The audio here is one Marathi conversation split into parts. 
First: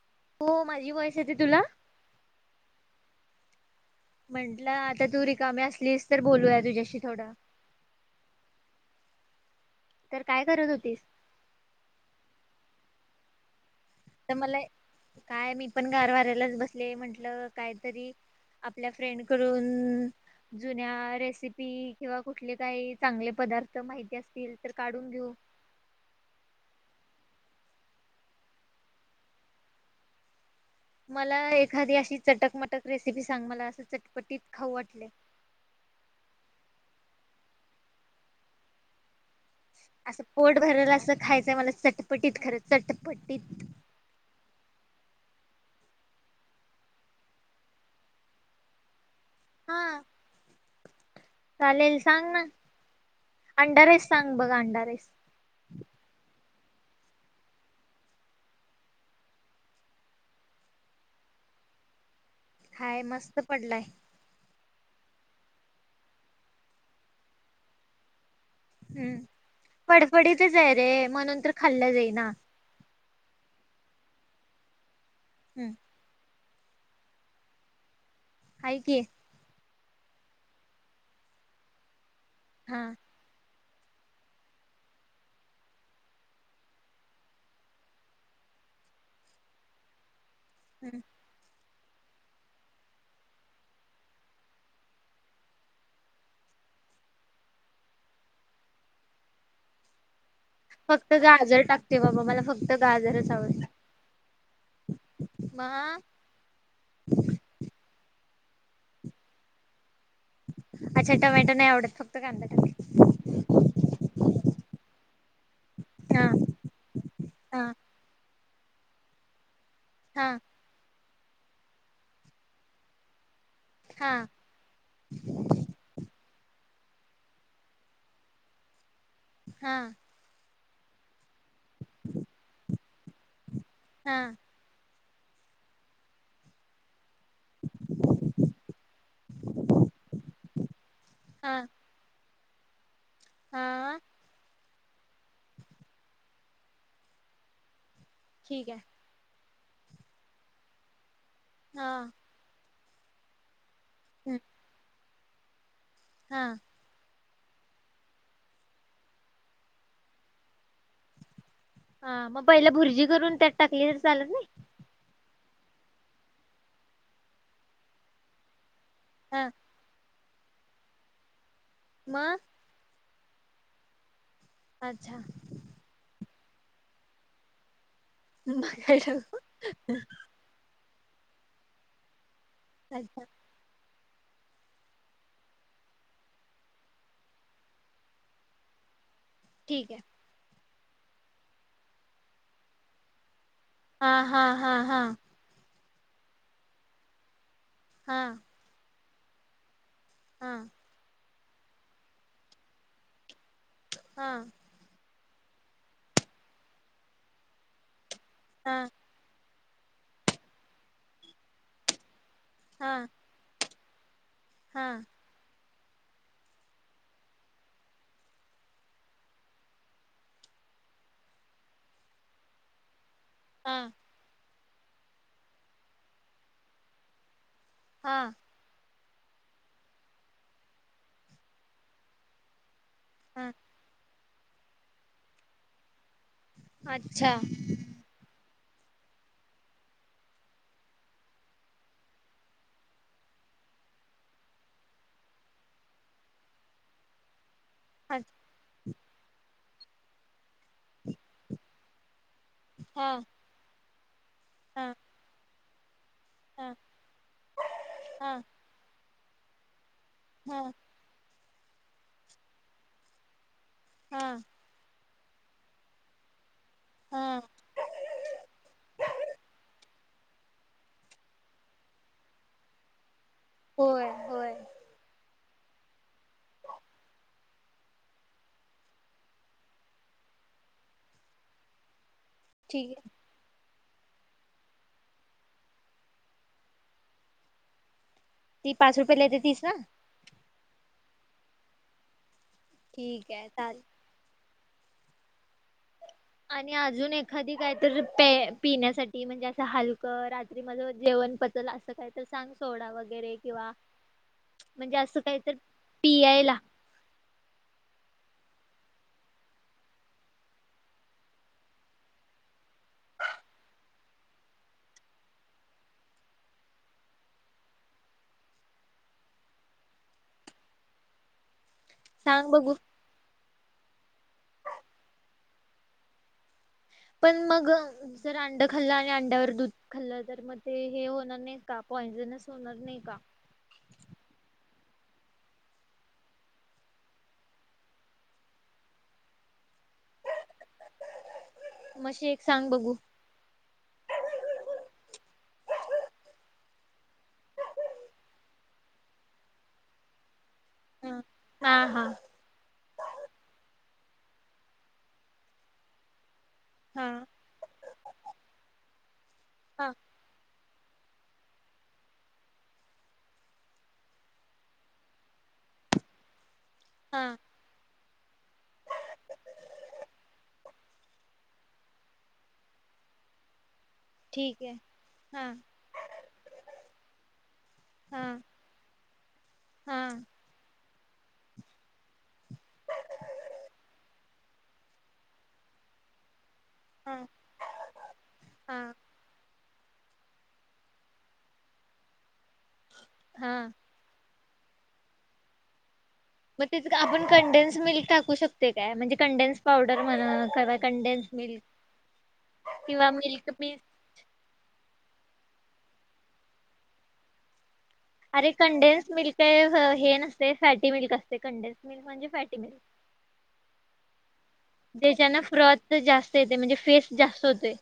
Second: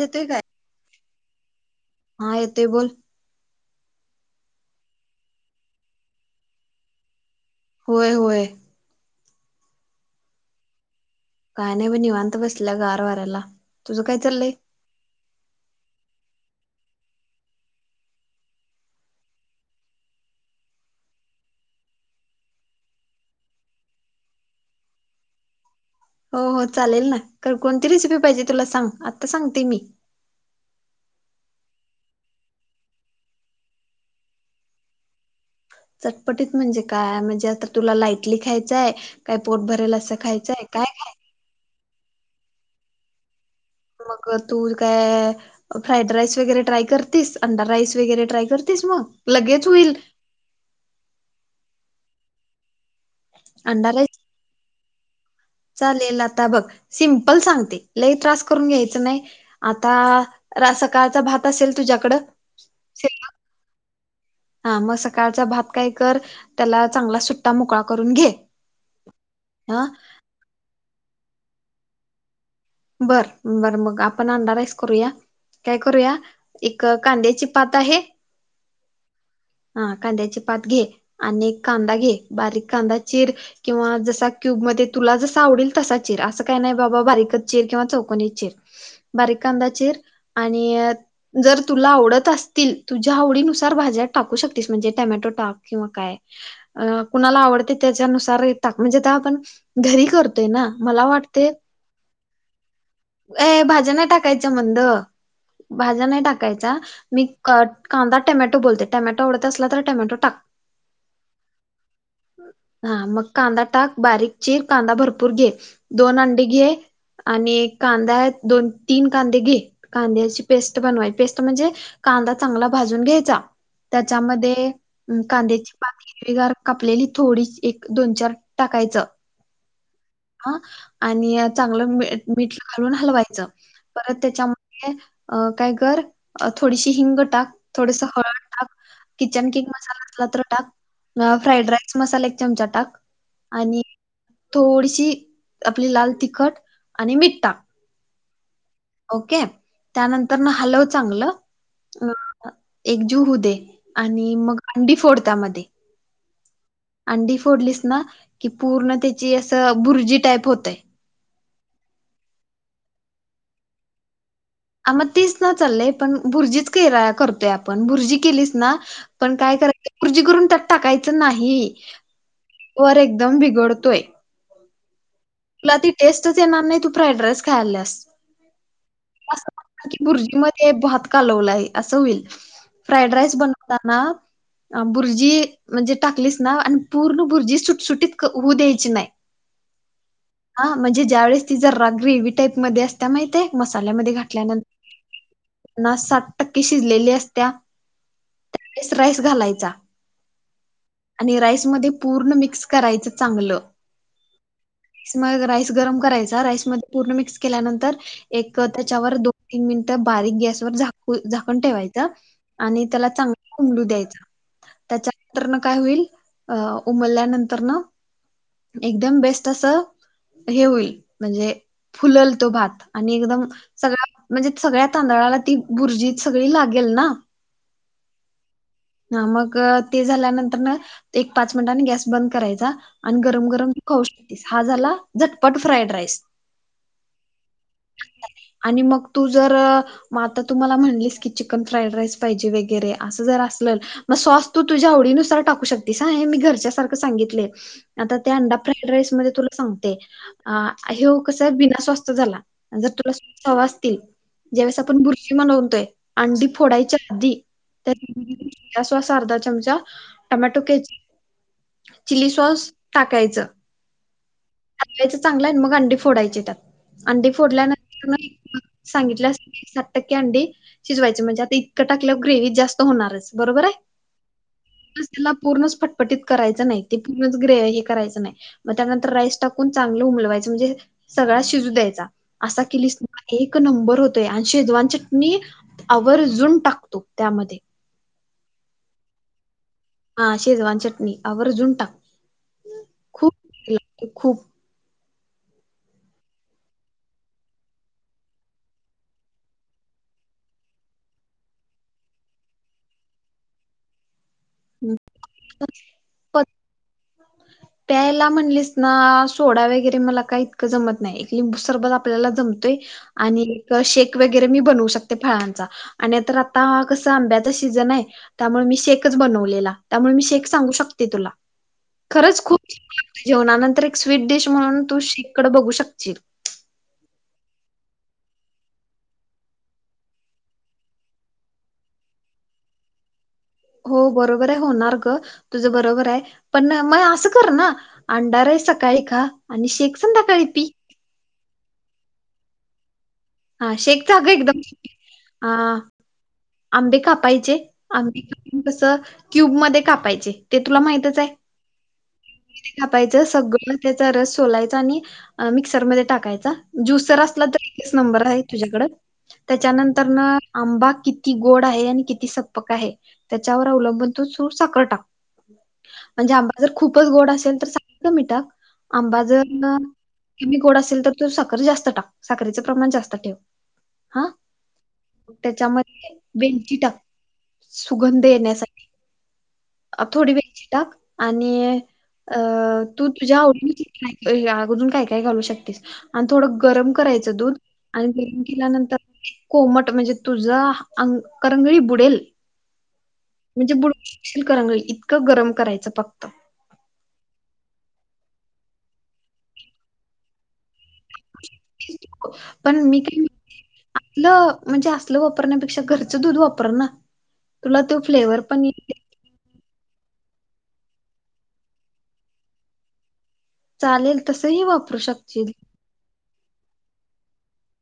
ज ते ग हो माझी वॉईस येते तुला? हा येतोय बोल. म्हंटलं आता तू रिकामे असलीस तर बोलूया तुझ्याशी थोड. होय होय. तर काय करत होतीस? काय नाही पण निवाांत बसला का गार वाऱ्याला. तुझं काय तर चाललंय? मला काय मी पण गार वारायलाच बसले म्हंटलं काहीतरी आपल्या फ्रेंडकडून जुन्या रेसिपी किंवा कुठले काही चांगले पदार्थ माहिती असतील तर काढून घेऊ. हो हो चालेल ना कोणती रेसिपी पाहिजे तुला सांग आत्ता सांगते मी. मला एखादी अशी चटक मटक रेसिपी सांग मला असं चटपटीत खाऊ वाटले. चटपटीत म्हणजे काय? म्हणजे आता तुला लाइटली खायचंय? काय पोट भरेल असं पोट खायचंय काय? भरायला असं खायचंय मला चटपटीत खरं चटपटीत मग तू काय फ्राईड राईस वगैरे ट्राय करतेस अंडा राईस वगैरे ट्राय करतेस मग लगेच होईल. हा. चालेल सांग ना अंडा राईस सांग बरं अंडा राईस. चालेल आता बघ सिम्पल सांगते लई त्रास करून घ्यायचं नाही. आता सकाळचा भात असेल तुझ्याकडं. हाय मस्त पडलाय. हा मग सकाळचा भात काही कर त्याला चांगला सुट्टा मोकळा करून घे. हम्म हा फडफडीतच आहे रे म्हणून तर खाल्लं जाईना. बर बर मग आपण अंडाराईस करूया. हम्म काय करूया? एक कांद्याची पात आहे. हय कि. हा कांद्याचे पात घे आणि एक कांदा घे बारीक हा कांदा चिर किंवा जसा क्यूब मध्ये तुला जसा आवडेल तसा चिर असं काय नाही बाबा बारीकच चीर किंवा चोकोनी चीर बारीक कांदा चिर आणि, हम्म. जरं तुला आवडतं असतील तुझ्यां आवडीनुसार भाज्यांत टाकूं शकतीस म्हणजे टमॅटो टांक किंवा कायं अ कुणांला आवडते त्यांच्यानुसारा हि टांक म्हणजे आपणं घरी करं फक्तं गाजरं टाकते बाबां मला फक्तं गाजरं अ भाज्यां नाहीं टाकायच्यां म्हणंद मग भाज्यां नाहीं टाकायचं. टाकायंचा मी कांदा टोमॅटो बोलते टोमॅटो आवडतं असलातरी टोमॅटो टांक अच्छा टमॅटो नाही आवडत फक्त कांदा टाक हा मंग कांदा टांक बारी चीर कांदा भरंपूर घे दोन हा अंडे घे आणि हा कांदा आहे दोन तीनं कांदे घे हा कांद्याची पेस्ट बनवायची पेस्ट म्हणजे कांदा चांगला भाजूंन घ्यांयचा हा त्यांच्यामध्ये कांद्याची बारीक हीरवीगार पांत कापलेली थोडी एक दोन चार टाकायचं हां हां आणि चांगलं मिठ घालूंन हालवायचं हा परंत त्यांच्या अ कायं करं थोडीशी हिंग टांक थोडंसं हळंद टांक किचन किंग मसाला असलां तर टांक हा फ्राईड राईस किंग मसाला एक चमचा टांक आणि हा थोडीशी आपली लाल तिखंट आणि मिठ टांक ठीक आहे ओके त्यानंतर नां हलव हा चांगलं एकजीव होऊ दे आणि मंग अंडी फोड त्यांमध्ये हां अंडी फोडलीस नां की पूर्ण त्यांची असं भुर्जी टाईप होतंय हां मंग पहिले भुर्जी करूंन त्यांत टाकली तरं चालतं नाहीं आ मंग तीच नां चाललंय पणं भुर्जीच करतोय आपणं भुर्जी केलीस नां पणं हा कायं करायचं भुर्जी करूंन त्यां टाकायचं नाही मंग वरं एकदंम बिघडतोय अच्छां तुला ती टेस्टंच येणारं नाहीं तूं फ्राईड राईस खाल्यांस मा काय [unintelligible] हे भातकालवलाय असं होईल फ्राईड अच्छा राईस बनवतांना भुर्जी म्हणजे टाकलीचं नां आणि पूर्ण भुर्जी सुटसुटीत होऊ द्यांयची नाहीं ठीक आहे हां म्हणजे ज्यां वेळेस ति जरं रांग रीवी टाईपमध्ये असतं त्यां माहितय हा मसाल्यांमध्ये हा घातल्यांनंत हा हा पन्नास सात टक्के शिजलेली असत्यां हां त्यांस राईस घालायंचा हां आणि राईसमध्यें पूर्ण मिक्स करायचं चांगलं हा मंग राईस गरमं करायंचा राईस मध्यें पूर्ण मिक्स केल्यानंतर एक हा त्यांच्यावर दोन तीनं मिनिट बारीक गॅस वरं झांकून ठेवायचं आणि त्यांला चांगलं उलू द्यांयचा हा त्यांच्या मंग कायं होईल अं उमरल्यानंतर नं एकदंम बेस्ट असं हे होईल म्हणजे फुललं तो भात आणि एकदंम हा सगळं म्हणजे सगळ्यां तांदळांला ती भुर्जी सगळीं लागेल नां हा ह मग ते झाल्यानंतर न एक पाच मिनटांनी गॅस बंद करायचा आणि हा गरम-गरम स हा झाला झटपट फ्राईड राईस अच्छा आणि मग तू जर मग आता तु मला म्हणलीस की चिकन फ्राईड राईस पाहिजे वगैरे असं जर अस मग साॅस तू तुझ्या आवडीनुसार टाकू शकतीस हा मी हे घरच्या सारख सांगितलंय आता त्या अच्छा अंडा फ्राईड राईस मध्ये तुला सांगते. अ ह्यो कस बिना साॅसचा झाला जर हा तुला साॅस हवा असतील. ज्यावेळेस हा आपण भुर्जी बनवतोय अंडी हा फोडायच्या आधी हा त्यात सॉस अर्धा चमचा टोमॅटो केचप, चिली सॉस टाकायचं. हा याच चांगलं आहे आणि मग अंडी फोडायची त्यात अंडी हा फोडल्यानंतर मग सांगितलं अस साठ टक्के अंडी शिजवायची म्हणजे आता इतकं टाकल्यार ग्रेवी जास्त होणारच. बरोबर आहे होय होय त्याला पूर्णच फटफटीत करायच नाही ते पूर्ण ग्रे हे करायचं नाही मग त्यानंतर राईस टाकून चांगलं उमलवायचं म्हणजे सगळा शिजू द्यायचा असा ठीक केलीस आहे भात एक नंबर होतोय आणि शेजवान चटणी आवर्जुन टाक तु त्यामध्ये. ती पाच रुपयाला येते तीच ना? हा शेजवान चटणी आवर्जुन टाक. ठीक आहे चाल ते खूप आणि अजून एखादी काय तर पे पिण्यासाठी म्हणजे असं हलकं रात्री माझ जेवण पच चल असं काही तरी सांग सोडा वगैरे किंवा म्हणजे असं काही तर पियायला [unintelligible] [inaudible] प्यायला म्हणलीस ना सोडा वगैरे मला काही इतकं जमत नाही एक लिंबू सरबत आपल्याला जमतयं. आणि शेक वगैरे मी बनवू शकते फळांचा. आणि आता कस आंब्याचा सीजन आहे त्यामुळे मी शेकच बनवलेला त्यामुळे मी शेक सांगू शकते तुला खरंच सांग खूप बघू जेवणानंतर एक स्वीट डिश म्हणून तू शेककड बघू शकशील. पण मग जर अंड खाल्लं आणि अंड्यावर दूध खाल्लं तर मग ते हे होणार नाही का पॉंइजनच होणा होणार नाही का? हो बरोबर आहे होणार गं तुझं बरोबर आहे. पण मग असं कर ना अंडा राईस सकाळी खा आणि शेक संध्याकाळी पी. मग शेक सांग बघू? हा शेक तर एकदम सोपा आहे अ आंबे कापायचे अगदी कस क्यूब मध्ये कापायचे. ते तुला माहितच हा आहे. हा हा [unintelligible] कापायचं सगळं त्याचा रस सोलायचा आणि मिक्सरमध्ये टाकायचा. हा ज्युसर असला तर एकच नंबर आहे तुझ्याकड हां, त्यांच्यानंतर न आंबा कि कि गोड आहे आणि किती सपक आहे त्याच्यावर अवलंबून तू सुख साखर टाक. म्हणजे आंबा जर खूपच गोड हां, असेल तर साखर कमी टाक आंबा जर मग कमी गोड असेल तर तू साखर जास्त टाक साखरचं प्रमाण जास्त ठेव. हा ठीक हे, हां. त्याच्यामध्ये वेलची टाक. सुगंध हां, येण्यासाठी अ हां, थोडी वेलचि टाक आणी अ तु तुझ्या आवडीची अगदून काय काय घालू शकतेस आणि थोडं गरम हां, करायचं दूध आणि गरम हां, केल्यानंतर कोमट म्हणजे तुझा अगं करंगळी बुडेल हां. म्हणजे बुडशील करंगळी इतकं गरम करायचं फक्त. मग तिथ आपण कंडेन्स मिल्क टाकू शकतो काय, म्हणजे कंडेन्स पावडर म्हणा, कंडेन्स मिल्क किंवा मिल्क पीस आपलं म्हणजे असलं वापरण्यापेक्षा घरचं दूध वापर ना. तुला तो फ्लेवर पण ये त हे नसते सॅटी मध्ये असते कंडेन्स मिल्क म्हणजे फॅटी मिल्क. चालेल तसही वापरू देचना शकशील. फ्रत जास्त येते म्हणजे फेस जास्त होते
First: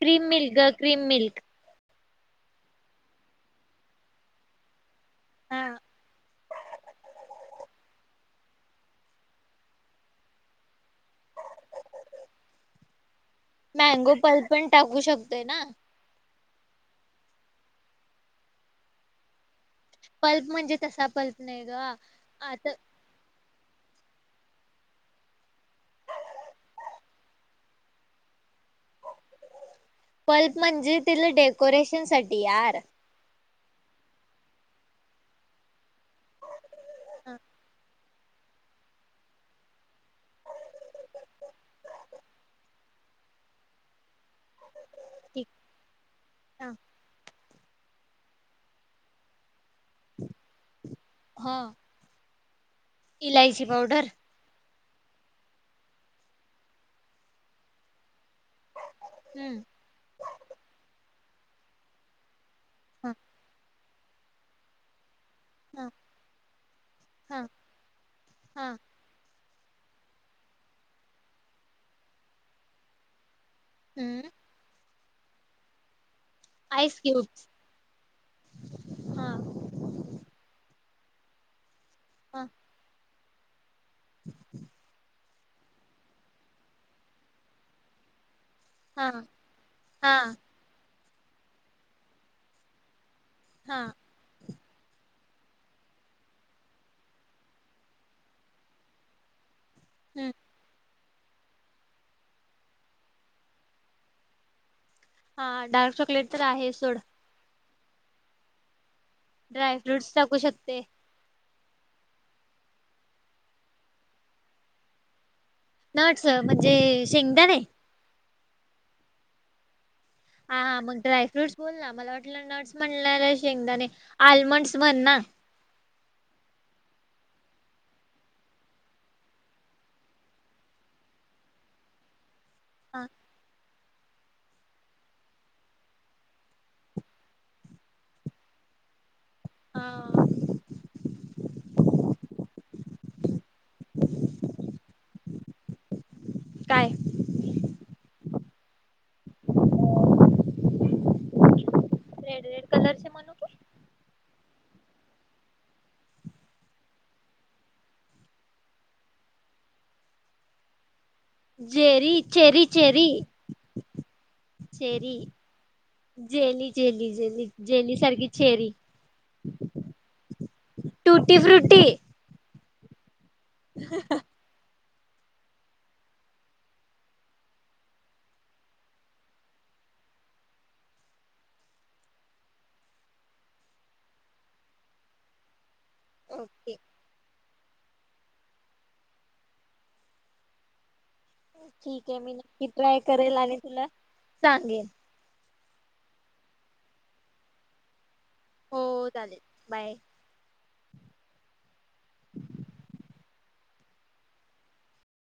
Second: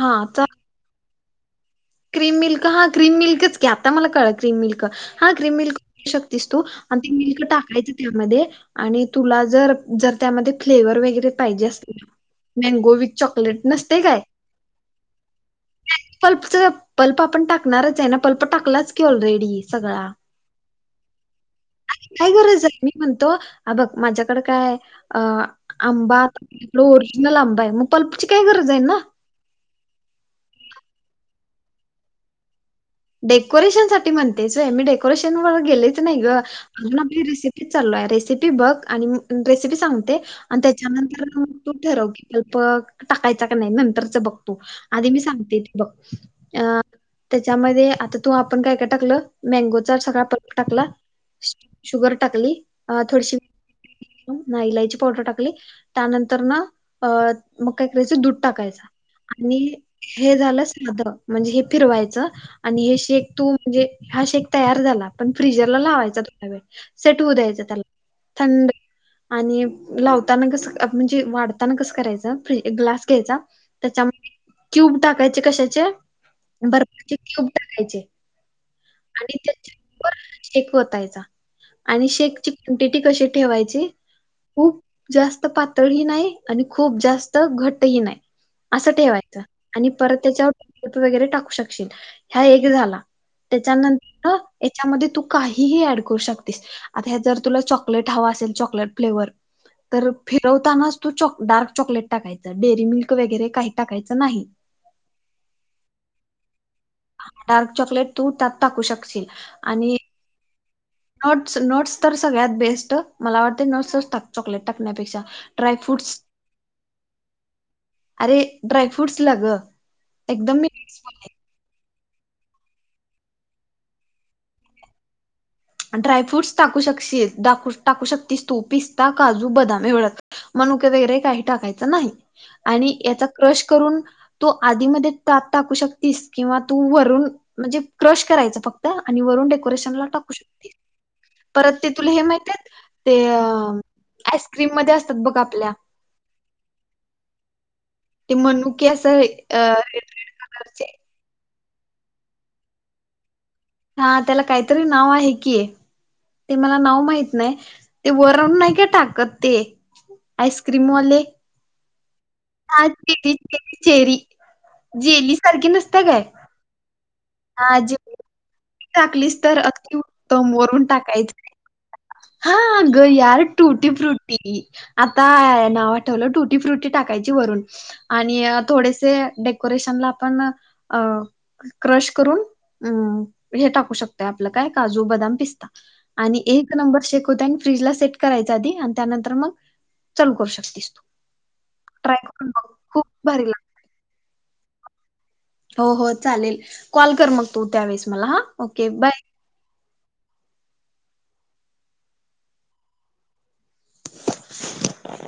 क्रीम मिल्क ग! Cream milk. क्रीम मिल्क हा, क्रीम मिल्कच घ्या आता मला कळल क्रीम मिल्क, हा ग्रीम मिल्क शकतेस तू आणि ते मिल्क टाकायचं त्यामध्ये. आणि तुला जर जर त्यामध्ये फ्लेवर वगैरे पाहिजे असतील मँगो व चॉकलेट, नसते मँगो काय पल पण टाकू शकतोय ना? पल्पच पल्प आपण टाकणारच आहे ना पल्प टाकलाच की ऑलरेडी. सगळा पल्प म्हणजे तसा पल्प नाही ग काय गरज आता आहे मी म्हणतो ह बघ माझ्याकडे काय अ आंबा. इकडं ओरिजिनल आंबा आहे मग पल्पची काय गरज आहे ना. पल्प म्हणजे तिथल डेकोरेशन साठी यार. डेकोरेशनसाठी म्हणतेस वय मी डेकोरेशन व गेलेच नाही ग अजून आपली रेसिपी चाललोय रेसिपी बघ आणि रेसिपी सांगते‌ आणि त्याच्यानंतरग तू ठरव की पल्प टाकायचा का नाही नंतरच बघतू. आधी मी ठीक सांगते ते बघ, हा अ त्याच्यामध्ये आता तू आपण काय काय टाकलं मँगोचा सगळा पलक टाकला. हा शुगर टाकली, अ थोडीशी इलायची पावडर इलायची पावडर टाकली त्यानंतर ना अ मग काय करायचं दूध टाकायच आणि हम्म हे झालं साध म्हणजे हे फिरवायचं. आणि हे हा शेक तू म्हणजे हा शेक तयार झाला. पण फ्रिजरला हा लावायच थोडा वेळ सेट होऊ हा द्यायचं त्याला हा थंड आणि लावताना कसं म्हणजे वाढताना कसं करायचं फ -ग्लास घ्यायचा. हम्म त्याच्यामध्ये क्यूब टाकायचे कशाचे? आईस बर्फाचे क्यूबज. क्यूब टाकायचे आणि त्या चेक ओतायचा. आणि हा शेकची क्वांटिटी कशी ठेवायची खूप जास्त पा तळ ही नाही आणि खूप जास्त घटही नाही असं हा ठेवायचं आणि परत हा त्याच्यावर वगैरे टाकू शकशील ह्या एक झाला. हा त्याच्यानंतर ह याच्यामध्ये तू काहीही ऍड करू शकतीस. आता हे जर तुला चॉकलेट हवा असेल चॉकलेट फ्लेवर तर हम्म फिरवताना तू च डार्क चॉकलेट टाकायचं डेअरी मिल्क वगैरे काही टाकायचं नाही. हा डार्क चॉकलेट तर आहे सोड. डार्क चॉकलेट तू त्यात टाकू शकशील ड्राय आणि फ्रूट्स टाकू शकते. नोट्स- नोट्स तर सगळ्यात बेस्ट. मला वाटते नोट्स टाक, चॉकलेट टाकण्यापेक्षा. ड्रायफ्रूट्स नट्स म्हणजे शेंगदाणे? अरे! ड्रायफ्रूट्सला गं. हा, हा. मग ड्राय फ्रूट्स बोल ना. मला वाटलं नट्स म्हणल्यावर शेंगदाणे. आल्मंडस म्हण ना. ड्रायफ्रूटस टाकू शकशी दाखू - टाकू शकतीस तू. पिस्ता, काजू, बदाम एवढच. मणुके वगैरे काही टाकायचं नाही. आणि हा याचा क्रश करून तो आधीमध्ये टा टाकू शकतीस. किंवा तू वरून म्हणजे क्रश करायच फक् आणि वरून हा डेकोरेशनला टाकू शकती. परत ते तुला हे माहितेयत, ते अ ह. आईस्क्रीम मध्ये असतात बघ, आपल्या. काय? ते मणूके असं हे अ रेड- रेड कलरचे मनूके? हा, त्याला काहीतरी नाव आहे की? ते मला नाव माहीत नाही. ते वरून नाही का टाकत ते आईस्क्रीमवाले. जेरी. चेरी हा चेरी [unintelligible] चेरी. चेरी. जेली सारखी नसते काय जेली, जेली, जेली. जेली सारखी चेरी. टाकलीस तर अतिउत्तम. वरून टुटी टाकायचं. फ्रुटी हा, अ गं यार. Tutti frutti. आता नाव आठवलं. टुटी - फ्रुटी टाकायची वरून. आणि अ थोडेसे डेकोरेशनला पण अ क्रश करून अ हे टाकू शकत. आपलं, काय काजू, बदाम, पिस्ता. आणि ओके एक नंबर शेक होतय. आणि फ्रीजला सेट करायचा आधी आणि त्यानंतर मग चालू करू शकतीस तू. ट्राय ठीकय, मी करून नक्की बघ ट्राय खूप करेल. भारी आणि तुला सांगेन. हो, हो, चालेल. कॉल कर मग तू त्यावेेळेस मला. हा. Okay bye. हो, चालेल. बाय. [inaudible]